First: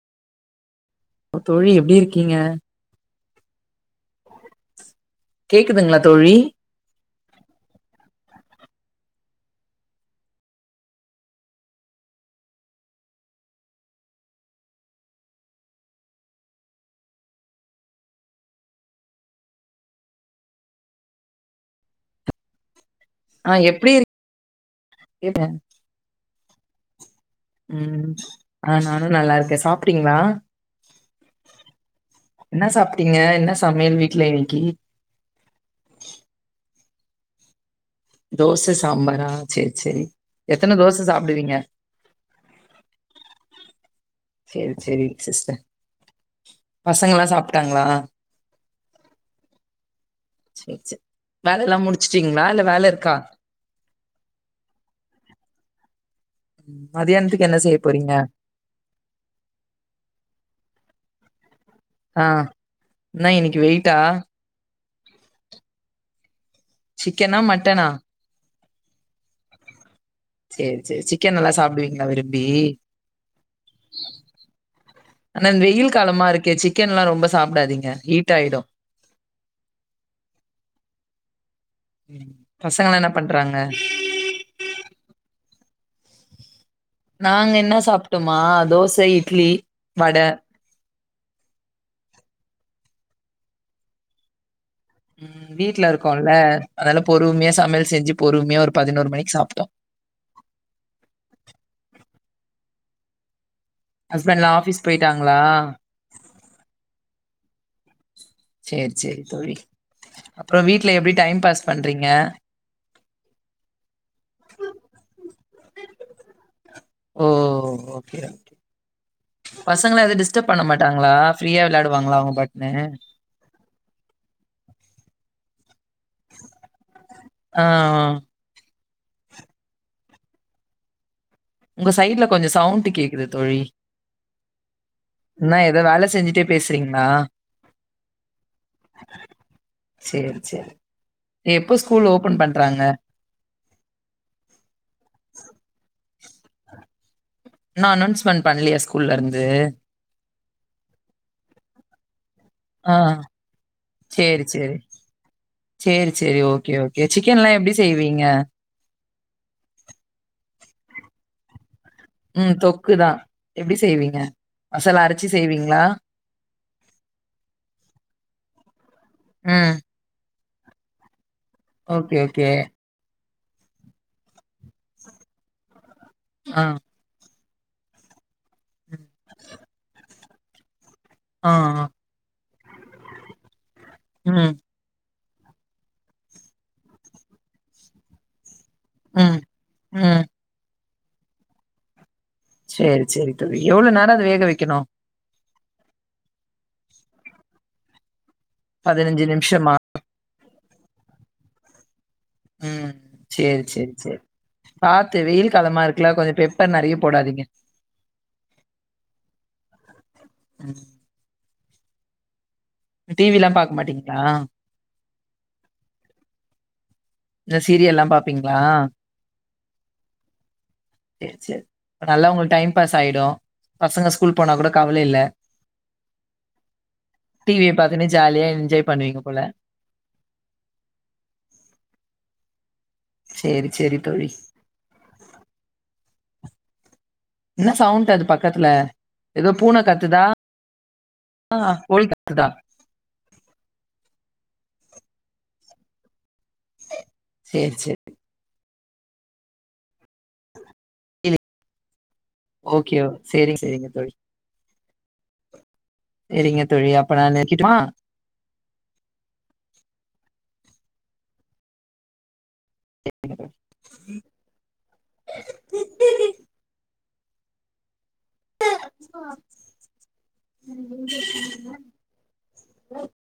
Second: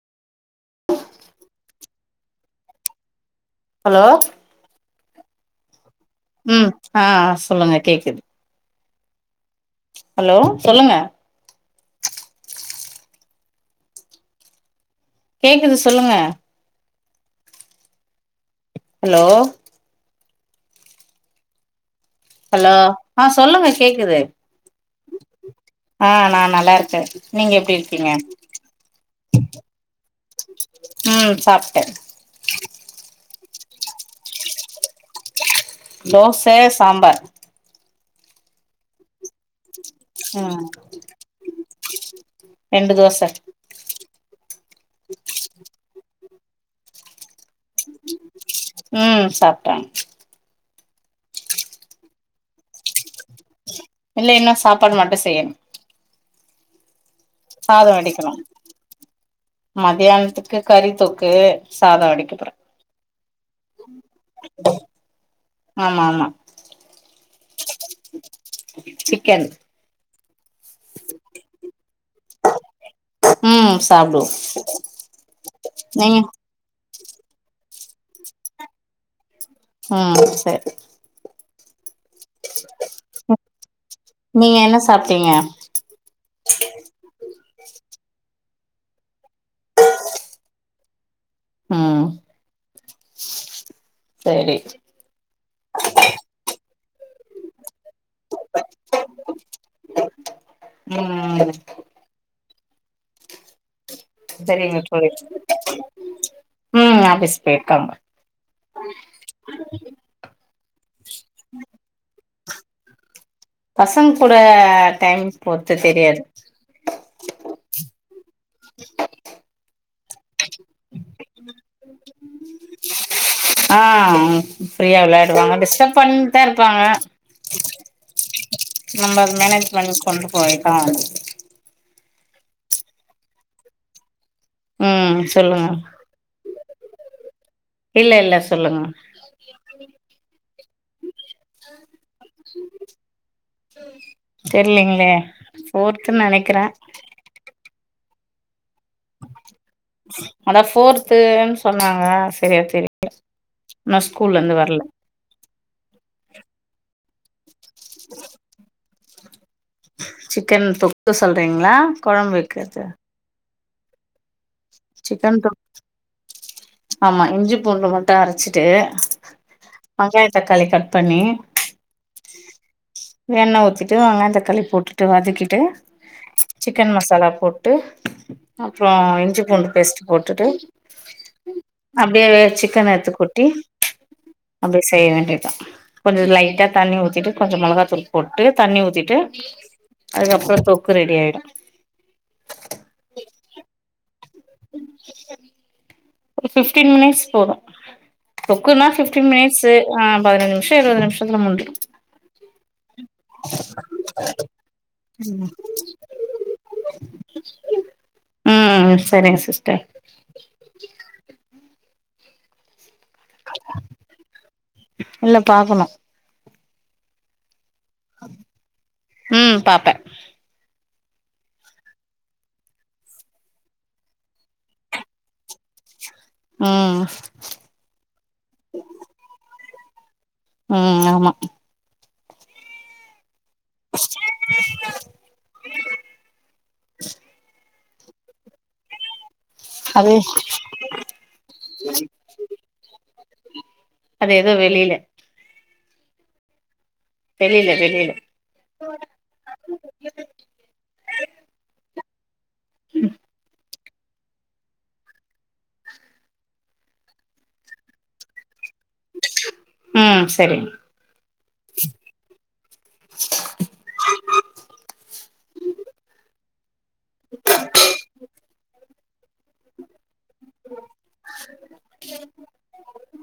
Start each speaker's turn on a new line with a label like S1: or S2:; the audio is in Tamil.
S1: தோழி எப்டி இருக்கீங்க
S2: ஹலோ
S1: கேக்குதுங்ளா
S2: ம் ஆ ஆ சொல்லுங்க கேக்குது ஹலோ சொல்லுங்க கேக்குது சொல்லுங்க ஹலோ ஹலோ ஆ சொல்லுங்க கேக்குது
S1: இருக்
S2: ஆ நான் நல்லாருக்க
S1: ம் ஆ நானு நல்லா இருக்க சாப்ட்டிங்ளா
S2: ம் சாப்ட்டே
S1: என்ன சாப்ட்டிங்க என்ன சமையல் வீட்ல இன்னைக்கு
S2: தோச சாம்பார்
S1: தோச சாம்பாரா செர்
S2: ம் ரண்டு தோச
S1: செரி செரி சிஸ்டர் பசங்க எல்லா சாப்பு
S2: ம் சாப்டாங்க
S1: வேலை எல்லா முடிச்சுட்டிங்ளா இல்ல வேல இருக்கா
S2: இல்ல இன்னு சாப்பாடு
S1: உம்
S2: சாத வடிக்கணு மத்யானத்துக்கு கறி தொக் கு
S1: ஆ என்ன இன்னைக்கு வெய்ட்டா
S2: ஆமா ஆமா
S1: சிக்கனா மட்டனா
S2: சிக்கன்
S1: சேர் சேரி சிக்கன் நல்லா சாப்டுவிங்ளா விரும்பி
S2: ம் சாப்டுவோ
S1: ஆனா இந்த வெயில்
S2: நீங்க
S1: காலமா இருக்கே சி சிக்கன் எல்லா ரொம்ப சாப்டாதீங்க ஹீட் ஆயிடும்
S2: ம் சரி
S1: பசங்கலா என்ன பண்றாங்க
S2: ச
S1: நாங்க என்ன சாப்ட்டோம் மா தோச இட்லி வட
S2: ம் சரி
S1: ம் வீட்ல இருக்கோல்ல அதனால பொறுமையா சமையல் செஞ்சு பொறுமையா ஒரு பதினோரு மணிக்கு சாப்ட்டோம்
S2: ம்
S1: ஹஸ்பண்ட்லா
S2: சரிங்க
S1: ஆஃபீஸ்
S2: தோழி
S1: போயிட்டாங்களா
S2: ம் ஆஃபிஸ் பேர்க்காங்க
S1: சரி சரி தோழி அப்றோ வீட் ல எப்படி டைம் பாஸ் பண்றீங்க
S2: பசங்க கூட டைம் போத்து தெரியாது
S1: பசங்களா எது டிஸ் டப் பண்ண மாட்டாங்களா ஃப்ரீயா விளாடுவாங்களா அவங்க பாட்னு
S2: டுவாங்க டிஸ்டர்ப் பண்டு தா இருப்பாங்க
S1: ஆ ஆ
S2: நம்ம அத மேனேஜ் பண்ணி கொண்டு போய்தா ஆ
S1: உங்க சைட்ல கொஞ்சோ சவுண்ட்டு கேக்குது தோழி
S2: ம்
S1: என்ன
S2: சொல்லுங்க
S1: ஏதோ வேல செஞ்சுட்டே பேசுறீங்களா
S2: இல்ல இல்ல சொல்லுங்க
S1: சரி சரி எப்ப ஸ்கூல் ஓபன் பண்றாங்க
S2: த்துன் நெனைக்கிறே
S1: இன்னு அனோன்ஸ்மெண்ட் பண்லயா ஸ் ஸ்கூல்ல இருந்து
S2: அதா ஃபோர்த்துன்னு சொன்னாங்க சரியா தெரி
S1: ஆ
S2: இன்னு ஸ்கூல்ல
S1: சேரி
S2: இருந்து
S1: சேரி
S2: வரல
S1: சேரி சேரி ஓகே ஓகே சிக்கன்லா எப்படி செய்வீங்க
S2: சிக்கன் தொக்கு சொல்றீங்களா கொழம்பு வைக்கிறது
S1: எப்டி செய்வீங்க மசாலா அரைச்சு
S2: சிக்கன் தொ
S1: செய்வீங்களா?
S2: ஆமா இஞ்சி பூண்டு மட்டு அரச்சிட்டு
S1: ம்.
S2: வெங்காய தக்காளி கட் பண்ணி
S1: ஓகே ஓகே
S2: எண்ண ஊத்திட்டு வெங்காய தக்காளி போட்டுட்டு வதக்கிட்டு
S1: ஆ.
S2: சிக்கன் மசாலா போட் டு அப்றோ
S1: ம்.
S2: இஞ்சிப் பூண்டு பேஸ்ட் போட்டுட்டு
S1: ஆ, ஆ.
S2: அப்படியே வேகவச்சு சிக்கன் எடுத்து கொட்டி
S1: ம்.
S2: அப்படி செய்ய வேண்டியது கொஞ்சம் லைட்டா தண்ணி ஊத்திட்டு கொஞ்சம் மிளகாத்தூள் போட்டு தண்ணி ஊத்திட்டு
S1: ம். ம்.
S2: அதுக்கப்புறம் இப்ப ரெடி ஆயிடும்
S1: சேரி சேரி தோழி எவ்வளவு நேரம் வேக வைக்கணும்
S2: ஒரு பிப்டீன் மினிட்ஸ் போதும் தொக்குன்னா பிப்டின் மினிட்ஸ்
S1: நிமிஷமா?
S2: ஆ பதினஞ்சு நிமிஷம் இருபது நிமிஷத்தில முடிஞ்சுரும்
S1: ம் சரி சரி சரி பாத்து வெயில் காலமா இருக்குல கொஞ்சம் பெப்பர் நறைய போடாதீங்க
S2: ம் சரிங்க சிஸ்டர்
S1: [unintelligible] டிவில்லாம் பாக்க மாட்டீங்களா
S2: இல்ல பாக்கணு
S1: இந்த சீரியல்லாம் பாப்பீங்களா
S2: ம் பாப்பே
S1: சரி நல்லா உங்களுக்கு டைம் பாஸ் ஆயிடும் பசங்க ஸ்கூல் போனா கூட கவலை இல்ல
S2: ம்
S1: டிவியை பார்த்துட்டே ஜாலியா என்ஜாய் பண்ணுவீங்க போல
S2: ம் ஆமா
S1: சேரி சேரி தோழி
S2: [inaudible]
S1: என்ன சவுண்ட் அது பக்கத்துல ஏதோ பூனை
S2: அது
S1: கத்துதா ஆ கோழி கத்துதா
S2: அது ஏதோ வெளில
S1: சரி,
S2: தெரியில
S1: சரி.
S2: தெரியல [inaudible]
S1: ஓகேஓ சரிங்க சரிங்க சரிங்க தோழி அப்ப நான் வைக்கட்டுமா
S2: ம் சரிங்க
S1: [inaudible] [inaudible]